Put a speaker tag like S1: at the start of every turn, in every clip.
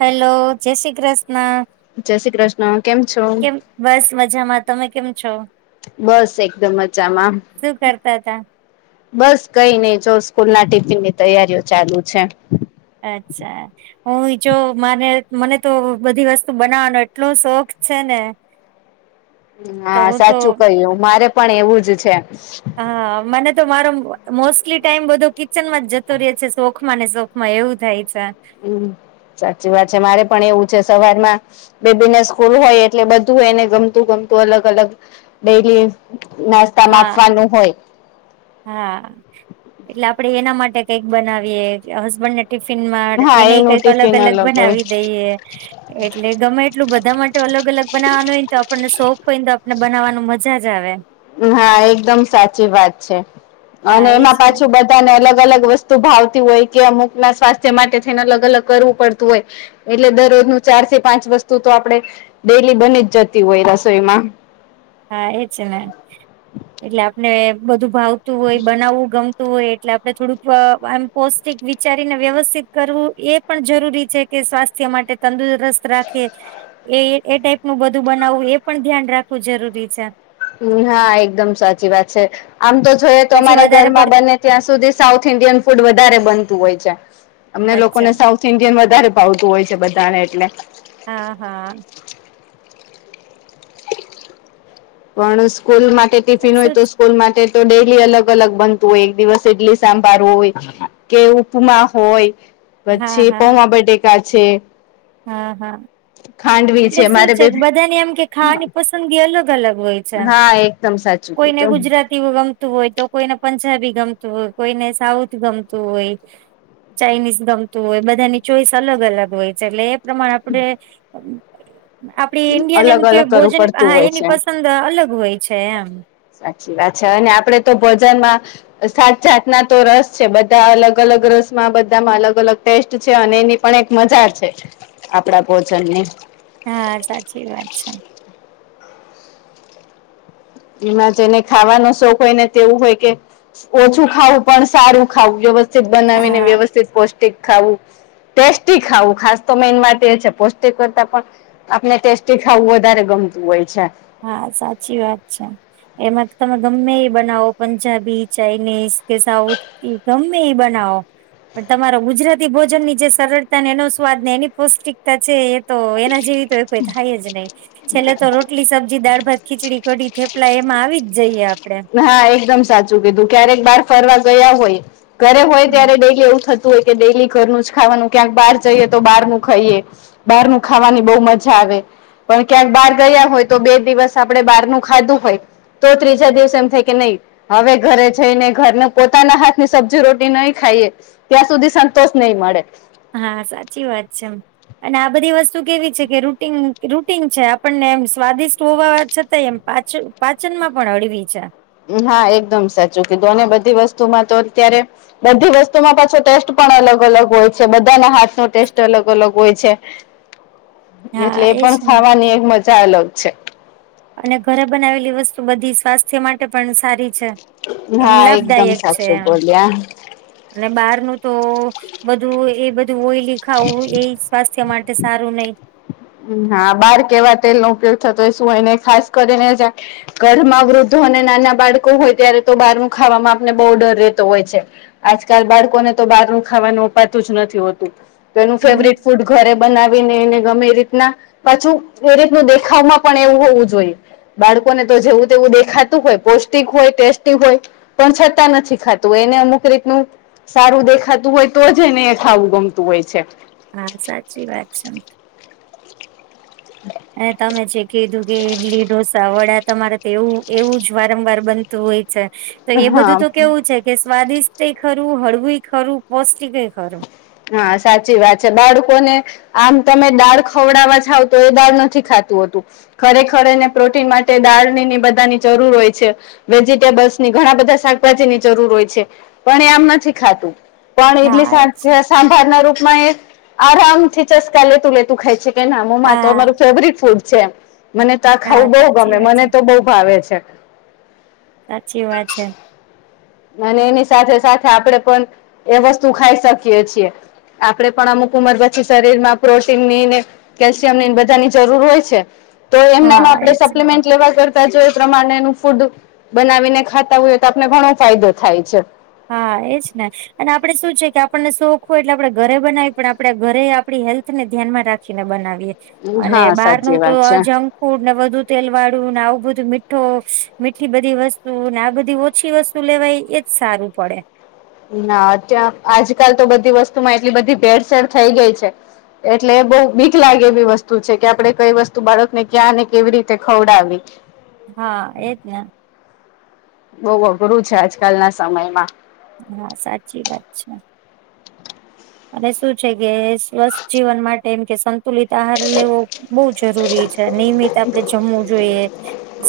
S1: Hello જય શ્રી કૃષ્ણ
S2: જય શ્રી કૃષ્ણ કેમ છો
S1: કેમ બસ મજામાં તમે કેમ છો?
S2: બસ એકદમ મજામાં.
S1: શું કરતા હતા
S2: બસ કઈ નઈ જો સ્કૂલના ટિફિનની તૈયારીઓ ચાલુ છે.
S1: અચ્છા. હુંય જો માને મને તો બધી વસ્તુ બનાવવાનો એટલો શોખ છે ને [inaudible] તો
S2: હા
S1: હું તો
S2: સાચું કહ્યું મારે પણ એવું જ છે.
S1: હા મને તો મારો મોસ્ટલી ટાઈમ બધો કિચન માં જતો રે છે શોખમાંને શોખ માં એવું થાય છે.
S2: હમ સાચી વાત છે મારે પણ એવું છે સવારમાં બેબીને સ્કૂલ હોય એટલે બધું એને ગમતું ગમતું અલગ અલગ ડેલી નાસ્તામાં
S1: હા
S2: આપવાનું હોય.
S1: હા એટલે આપડે એના માટે કઈક બનાવીએ કે હસબન્ડને ટિફિનમાં
S2: હા
S1: એનેયે
S2: એનું
S1: કંઈક અલગ
S2: ટિફિન
S1: અલગ
S2: હોય
S1: બનાવી દઈએ. એટલે ગમે એટલું બધા માટે અલગ અલગ બનાવવાનું હોય ને તો આપણને શોખ હોય ને તો આપણને બનાવવાનું મઝા જ આવે.
S2: હા એકદમ સાચી વાત છે
S1: હા
S2: અને એમાં
S1: એજ ને.
S2: પાછું બધું તેને અલગ અલગ વસ્તુ ભાવતી હોય કે અમુક ના સ્વાસ્થ્ય માટે થઈને અલગ અલગ કરવું પડતું હોય એટલે દરોજનું ચારથી પાંચ વસ્તુ તો આપડે ડેલી બની જ જતી હોય રસોઈમાં
S1: હા એ ચ ને એટલે આપને બધું ભાવતું હોય બનાવવું ગમ તુ હોય એટલે આપડે થોડુંક આમ પૌષ્ટિક વિચારીને વ્યવસ્થિત કરવું એક એપણ જરૂરી છે કે સ્વાસ્થ્ય માટે તંદુ રસ્ત રાખે એ એ ટાઈપનું બધું બનાવવું એ પણ ધ્યાન રાખવું જરૂરી છે.
S2: હા એકદમ સાચી વાત છે આમ તો જોઈએ તો
S1: પછી
S2: અમારા
S1: વધારે
S2: ઘરમાં
S1: પડતું
S2: બંને ત્યાં સુધી સાઉથ ઇન્ડિયન ફૂડ વધારે બનતું હોય છે અમને લોકોને
S1: અચ્છા
S2: સાઉથ ઈન્ડિયન વધારે ભાવતું હોય છે બધાને, એટલે.
S1: હા. હા.
S2: પણ સ્કૂલ માટે
S1: પણ
S2: ટિફિન હોય
S1: શું
S2: તો સ્કૂલ માટે. તો ડેલી અલગ અલગ બનતું હોય, એક દિવસ ઈડલી સાંભાર હોય. કે ઉપમા હોય,
S1: હા
S2: પછી
S1: હા
S2: પૌંઆ-બટાકા છે.
S1: હા. હા.
S2: ખાંડવી
S1: એટલે શું
S2: મારે
S1: છે,
S2: બે
S1: બધાની ખાવાની પસંદગી અલગ અલગ હોય.
S2: હા, એકદમ. સાચુ
S1: ઈમગમતું હોય તો કોઈને પંજાબી ગમતું હોય, કોઈને સાઉથ ગમતું હોય. ચાઇનીઝ ગમતું હોય, બધાની ચોઇસ અલગ અલગ હોય છે, એટલે એ પ્રમાણે આપણે. આપડું
S2: અલગ અલગ
S1: ઇન્ડિયન
S2: કરવું
S1: ભોજન,
S2: પડતું
S1: હા,
S2: હોય
S1: એની
S2: છે
S1: પસંદ અલગ હોય છે એમ.
S2: સાચી વાત છે, અને આપણે તો ભોજનમાં... જાત જાતના રસ છે, બધા અલગ અલગ રસમાં, બધામાં અલગ અલગ. ટેસ્ટ છે અને એની પણ એક મજા છે, આપણા ભોજનની.
S1: હા, સાચી વાત છે.
S2: એમાં જેને ખાવાનો શોખ હોય ને, એવું હોય કે... ઓછું ખાવું પણ સારું ખાવું, વ્યવસ્થિત બનાવીને,
S1: હા
S2: વ્યવસ્થિત અને પૌષ્ટિક ખાવું. ટેસ્ટી ખાવું, ખાસ તો મેઈન વાત એ છે, પૌષ્ટિક કરતાં પણ. આપણે ટેસ્ટી ખાવું વધારે ગમતું હોય છે.
S1: હા, સાચી વાત છે. એમાં તમે ગમે એ બનાવો, પંજાબી, ચાઇનીઝ કે સાઉથ. ગમે એ બનાવો. પણ તમારો ગુજરાતી ભોજનની જે સરળતા, એનો સ્વાદ ને એની પૌષ્ટિકતા છે. તો એના જેવી તો એ કોઈ થાય જ નહીં, છેલ્લે તો. રોટલી સબ્જી દાળ, ભાત, ખિચડી, કઢી, એમાં આવી જ જઈએ આપણે.
S2: હા, એકદમ સાચું કીધું. ક્યારેક બહાર ફરવા ગયા હોય કે ઘરે હોય ત્યારે એવું થતું હોય. કે ડેલી ઘરનું જ ખાવાનું, ક્યાંક બહાર જઈએ તો બહારનું ખાઈએ. બહારનું ખાવાની બહુ મજા આવે. પણ ક્યાંક બહાર ગયા હોય તો બે દિવસ આપણે બહારનું ખાધું હોય, તો ત્રીજા દિવસે... હવે ઘરે જઈને ઘરના પોતાના હાથની સબ્જી-રોટલી નહીં ખાઈએ? ત્યાં સુધી સંતોષ નહીં મળે.
S1: હા, સાચી વાત છે. અને આ બધી વસ્તુ કેવી છે કે રૂટિન છે આપણને, સ્વાદિષ્ટ હોવા છતાં એમ. પાચનમાં પણ હળવી છે.
S2: હા. એકદમ સાચું કીધું અને બધી વસ્તુમાં તો અત્યારે... બધી વસ્તુમાં પાછો ટેસ્ટ પણ અલગ અલગ હોય છે. બધાનાં હાથનો ટેસ્ટ અલગ અલગ હોય છે.
S1: હા
S2: એટલે એ
S1: એજ
S2: પણ
S1: ને
S2: ખાવાની એક મજા અલગ છે.
S1: અને ઘરે બનાવેલી વસ્તુ બધી સ્વાસ્થ્ય માટે પણ સારી છે. એમ
S2: હા એકદમ
S1: લાભદાયક છે
S2: સાચું
S1: એમ.
S2: બોલ્યા.
S1: અને બહારનું તો... બધું એ બધું ઓઈલી ખાવું એય સ્વાસ્થ્ય માટે સારું નહીં.
S2: હા, બહાર કેવા તેલનો ઉપયોગ થતો હોય શું હોય? ને ખાસ કરીને ઘરમાં વૃદ્ધો અને નાના બાળકો હોય ત્યારે તો બહારનું ખાવામાં આપણને બહુ ડર રહેતો હોય છે. આજકાલ બાળકોને તો બહારનું ખાવાનું અપાતું જ નથી હોતું. તો એનું
S1: હમ.
S2: ફેવરિટ ફૂડ ઘરે બનાવીને એને ગમે એ રીત ના પાછું એ રીતનું દેખાવમાં પણ એવું હોવું જોઈએ. બાળકોને તો જેવું તેવું દેખાતું હોય, પૌષ્ટિક હોય, ટેસ્ટી હોય પણ છતાં નથી ખાતું એને અમુક રીતનું સારું દેખાતું હોય તો જ એને એ ખાવું ગમતું હોય છે.
S1: હા સાચી વાત છે. અને તમે જે કીધું કે ઈડલી, ઢોસા, વડા તમારે તો એવું એવું જ વારંવાર બનતું હોય છે. તો એ
S2: હા
S1: બધું તો કેવું છે કે સ્વાદિષ ટય ખરું, હળવુંય ખરું, પૌષ્ટિકેય ખરું
S2: હા સાચી વાત છે. બાળકોને આમ તમે દાળ ખવડાવા ઝાવ તો એ દાળ નથી ખાતું હોતું ખરેખર એને પ્રોટીન માટે દાળની ને ઇ બધાની જરૂર હોય છે. વેજીિટેબલ્સની ઘણાં બધા શાકભાજીની જરૂર હોય છે. પણ એ આમ નથી ખાતું. પણ ઈડલી
S1: હા એ છે.
S2: સાથે સાંભારના રૂપમાં એ આરામથી ચસ્કા લેતું લેતું ખાય છે. કે ના મમ્માં આતો
S1: હા
S2: અમારું ફેવરીટ ફૂડ છે. મને તો આ
S1: હા
S2: ખાવું બોવ
S1: સાચી
S2: ગમે.
S1: વાત છે
S2: મને તો બઉ ભાવે છે.
S1: સાચી વાત છે.
S2: અને એની સાથે સાથે આપડે પણ એ વસ્તુ ખાઈ શકીએ છીએ. આપડે પણ અમુક ઉંમર પછી શરીરમાં પ્રોટીનની ને કેલ્શિયમની ન બધાની જરૂર હોય છે. તો એમણામ
S1: હા
S2: આપડે
S1: એજ ને.
S2: સપ્લિમેન્ટ લેવા કર તા જો એ પ્રમાણેનું ફૂડ બનાવીને ખાતા હોયે તો આપને ઘણો ફાયદો થાય છે.
S1: હા એજ ને અને આપડે શું છે કે આપણને શોખ હોય એટલે આપડે ઘરે બનાવી પણ આપડે ઘરેય આપડી હેલ્થને ધ્યાનમાં રાખ ખીને બનાવીએ અને
S2: હા
S1: બહારનું
S2: સાચી
S1: તો
S2: વાત
S1: આ
S2: છે.
S1: જંક ફૂડ ને વધુ તેલ વાળું ને આવું બધું મીઠ્ઠો મીઠી બધી વસ્તુ ને આ બધી ઓછી વસ્ તુ લેવાય એજ સારું પડે.
S2: ના અત્યાં આજકાલ તો બધી વસ્તુમાં એટલી બધી ભેળસેેડ થઈ ગઈ છે એટલે બઉ બીક લાગે એવી વસ્તુ છે કે આપડે કઈ વસ્તુ બાળકને ક્યાં ને કેવી રીતે ખવડાવી?
S1: હા એ જ ને
S2: બોઉ અઘરું છે આજકાલના સમયમાં
S1: હા સાચી વાત છે. અને શું છે કે સ્વસ્થ જીવન માટે એમ કે સન તુલિત આહાર લેવો બઉ જરૂરી છે. નિયમિત આપડે જમવું જોઈએ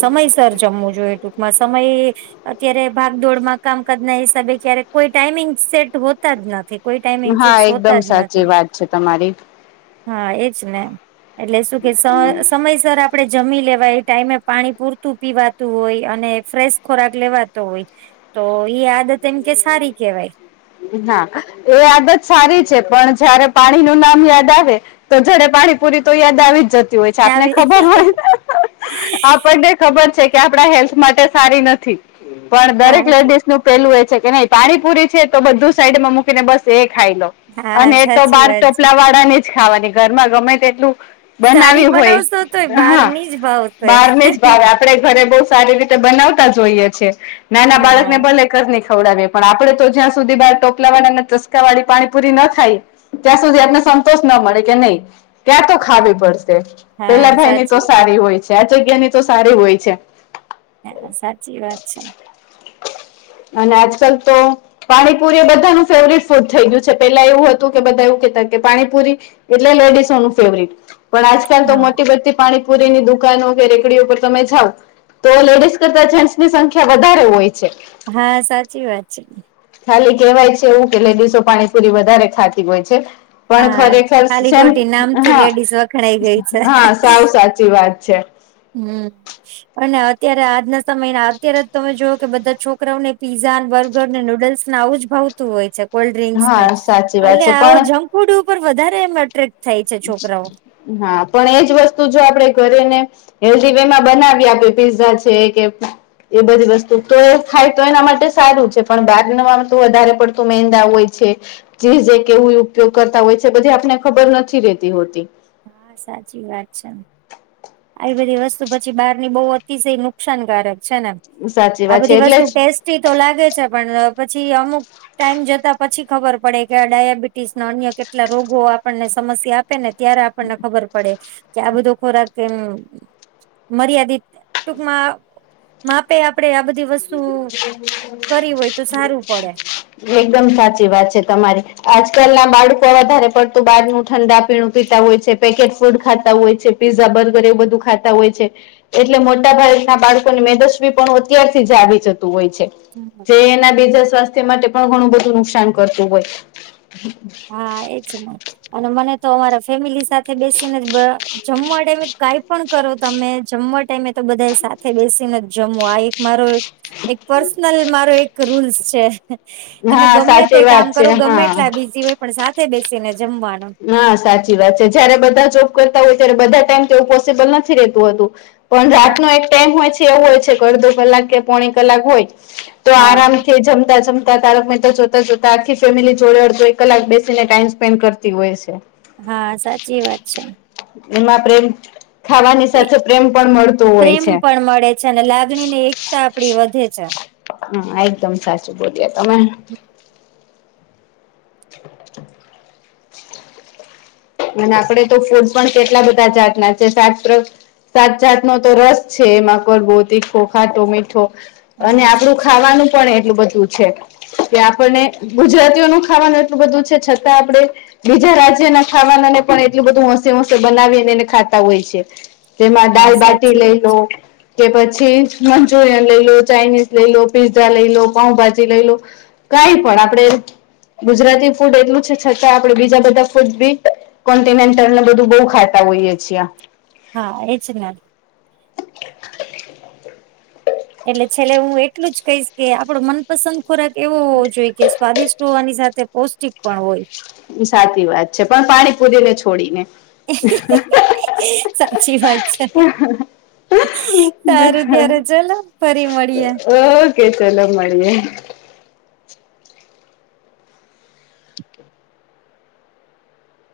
S1: સમયસર જમવું જોઈએ ટૂકમાં સમય અત્યારે ભાગદોડમાં કામકાજના હિસાબે કયારેક કોઈ ટાઈમિંગ સેટ હોતા જ નથી. કોઈ ટાઈમ
S2: હા એકદમ સાચી વાત છે તમારી
S1: હા એજ ને એટલે શું કે સ સમયસર આપડે જમી લેવાય ટાઈમે પાણી પૂરતું પીવાત તું હોય અને ફ્રેશ ખોરાક લેવાતો હોય તો ઇ આદત એમ કે સારી કેવાય
S2: હા એ આદત સારી છે પણ જયારે પાણીનું નામ યાદ આવે તો જ્યારે પાણીપુરી તો યાદ આવી જ જતી હોય છે આપને
S1: આવી
S2: ખબર હોય આપ આપને ખબર છે કે આપડા હેલ્થ માટે સારી નથી પણ
S1: હા
S2: દરેક લેડીસનું પેલું એ છે કે નઇ પાણી પૂરી છે તો બધું સાઈડમાં મૂકીને બસ એ ખાઈ લો
S1: હા હા
S2: અને એ તો
S1: સાચી
S2: બાર
S1: વાત છે
S2: ટોપલા વાળાની જ ખાવાની ઘરમાં ગમે તેટલું
S1: સારી
S2: બનાવી
S1: બનાવશો તોય
S2: હોય
S1: બહાર
S2: હા
S1: ની જ ભાવશે
S2: બારની જ ભાવે આપ આપડે ઘરે બઉ સારી રીતે બનાવતા જ હોઈએ છે નાના બાળકને
S1: હા
S2: ભલે ઘરની ખવડાવીએ પણ આપડે તો જ્યાં સુધી બાર ટોપલા વાળાના ચસકા વાળી પાણી પૂરી ન ખાય ત્યાં સુધી એમને સંતોષ ન મળે કે નઇ ત્યાં તો ખાવી પડશે પેલા
S1: હા
S2: ભાઈની તો
S1: સાચી
S2: સારી હોય છે આ જગ્યાની તો સારી હોય છે.
S1: સાચી વાત છે.
S2: અને આજકલ તો પાણીપુરી એ બધાનું ફેવરીટ ફૂડ થઈ ગયું છે પેલા એવું હતું કે બધા એવું કેતા કે પાણીપુરી એટલે લેડીસોનું ફેવરીટ પણ આજકાલ તો
S1: હા
S2: મોટી બધી પાણીપુરીની દુકાનો કે રેકડીઓ પર તમે જાવ તો લેડીઝ કરતા જેન્ટસની સંખ્યા વધારે હોય છે.
S1: હા સાચી વાત છે.
S2: ખાલી કેવાય છે એવું કે લેડીસો પાણીપુરી વધારે ખાતી હોય છે. પણ
S1: હા
S2: ખરેખર
S1: ખાલી ખોટી
S2: [unintelligible]
S1: નામથી
S2: હા
S1: લેડીઝ વખણાઈ ગઈ છે
S2: હા સાવ સાચી વાત છે.
S1: હમ્મ અને અત્યારે આજના સમયના અત્યારે જ તમે જુવો કે બધા છોકરાઓને પીઝાને, બર્ગરને નુડલ્સ ને આવું જ ભાવતું હોય છે કોલ્ડડ્રિંક્સને
S2: હા સાચી વાત
S1: એટલે
S2: છે પણ
S1: આવુ [unintelligible] ફુડ ઉપર વધારે એમ અટ્રેક્ટ થાય છે છોકરાઓ
S2: હા પણ એજ વસ્તુ જો આપણે ઘરેને હેલ્ધી વેમાં બનાવી આપે પીઝા છે કે એ બધી વસ્તુ તો ખાય તો એના માટે સારું છે પણ બાર [unintelligible] તો વધારે પડતું મેંદા હોય છે. [unintelligible] કેવું ઉપયોગ કરતા હોય છે બધી આપને ખબર નથી રેતી હોતી
S1: હા સાચી વાત છે. આવી બધી વસ્તુ પછી બારની બહુ અતિશય નુકસાનકારક છે ને
S2: સાચી
S1: આ
S2: વાત
S1: બધી
S2: છે એટલે
S1: વસ્તુ
S2: જ
S1: ટેસ્ટી તો લાગે છે પણ પછી અમુક ટાઈમ જતા પછી ખબર પડે કે આ ડાયાબિટીસનો અન્ય કેટલા રોગો આપણને સમસ્યા આપેને ત્યારે આપણને ખબર પડે કે આ બધો ખોરાક એમ મર્યાદિત ટુંકમાં માપે આપડે આ બધી વસ્ તું કરી હોય તો સારું પડે
S2: એકદમ સાચી વાત છે તમારી આજકાલના બાળકો વધારે પડતું બારનું ઠંડા પીણું પીતા હોય છે. પેકેટ ફૂડ ખાતા હોય છે પીઝા બર્ગર એવું બધું ખાતા હોય છે. એટલે મોટા ભાગના બાળકોને મેદસ્વી પણ અત્યારથી જ આવી જત તું હોય છે,
S1: હમ
S2: જે એના બીજા સ્વાસ્ થ્ય માટે પણ ઘણું બધું નુકશાન કરતું હોય
S1: હા એજ ને અને મને તો અમારા ફેમિલી સાથ સાથે બેસીને જમન્ટ [unintelligible] કાંઈ પણ કરો તમે જમન્ટ ટાઈમે તો બધા સાથે બેસીને જ જમો આ એક મારો એક પર્સનલ મારો એક ક રૂલ્સ છે. તમે
S2: હા
S1: ગમે તે
S2: સાચી
S1: કામ
S2: વાત
S1: કરો,
S2: છે
S1: ગમે
S2: હા
S1: એટલા બિઝી હોય પણ સાથે બેસી ને જમવાનું.
S2: હા સાચી વાત છે. જયારે બધા જોબ કરતા હોય ત્યારે બધા ટાઈમ તો એવું પોસિબલ નથી રહેતું હોતું. પણ
S1: હા
S2: રાતનો એક ટાઈમ હોય છે, એવો હોય છે, કે અડધો કલાક કે પોણી કલાક હોય તો
S1: હા
S2: આરામથી એ જમતા જમત તાં તારક મહેતા જોતા-જોતા આખી ફેમિલી જોડે અડધો, એક કલાક બેસીને ટાઈમ સ્પેન્ડ કરતી હોય છે.
S1: હા સાચી વાત છે.
S2: એમાં પ્રેમ, ખાવાની
S1: એ
S2: સાથે પ્રેમ પણ મળતું હોય
S1: પ્રેમ
S2: છે.
S1: પણ મળે છે, અને લાગણી ને એકતા આપણી વધે છે.
S2: હા એકદમ સાચું બોલ્યા તમે. [inaudible] અને આપણે તો ફૂડ પણ કેટલા બધા જાતના છે. [unintelligible] સાત જાત નો તો રસ છે. એમાં કડવો, તીખો, ખાટો, મીઠો અને
S1: હા
S2: આપણું
S1: સાચી
S2: ખાવાનું પણ એટલું બધું છે. કે આપણને ગુજરાતીઓનું ખાવાનું એટલું બધું છે, છતાં આપણે બીજા રાજ્યના ખાવાના ને પણ એટલું બધું હોશે-હોશે બનાવીને એને ખાતા હોય છે. તેમાં
S1: હા
S2: દાલ-બાટી
S1: સાચી
S2: લઈ
S1: વાત છે
S2: લો કે પછી મંચુરિયન લઈ લો, ચાાઈનીઝ લઈ લો, પીઝા લઈ લો, પાંઉભાજી લઈ લો કાંઈપણ. આપણેે ગુજરાતી ફૂડ એટલું છે, છતાં આપણેે બીજા બધા ફૂડ બી કોન્ટિનેન્ટલને બધુ બહુ ખાતા હોઈએ છીએ.
S1: હા એ જ ને. એટલે છેલ્લે હું એટલું જ કહીશ, કે આપણો મનપસંદ ખોરાક એવો હોવો જોઈ, કે સ્વાદિષ્ટ હોવાની સાથે પૌષ્ટિક પણ હોય.
S2: ઈ સાચી વાત છે. પણ પાણી પૂરીને છોડીને.
S1: સાચી વાત છે. સારું ત્યારે ચલો ફરી મળીએ.
S2: ઓકે ચલો મળીએ.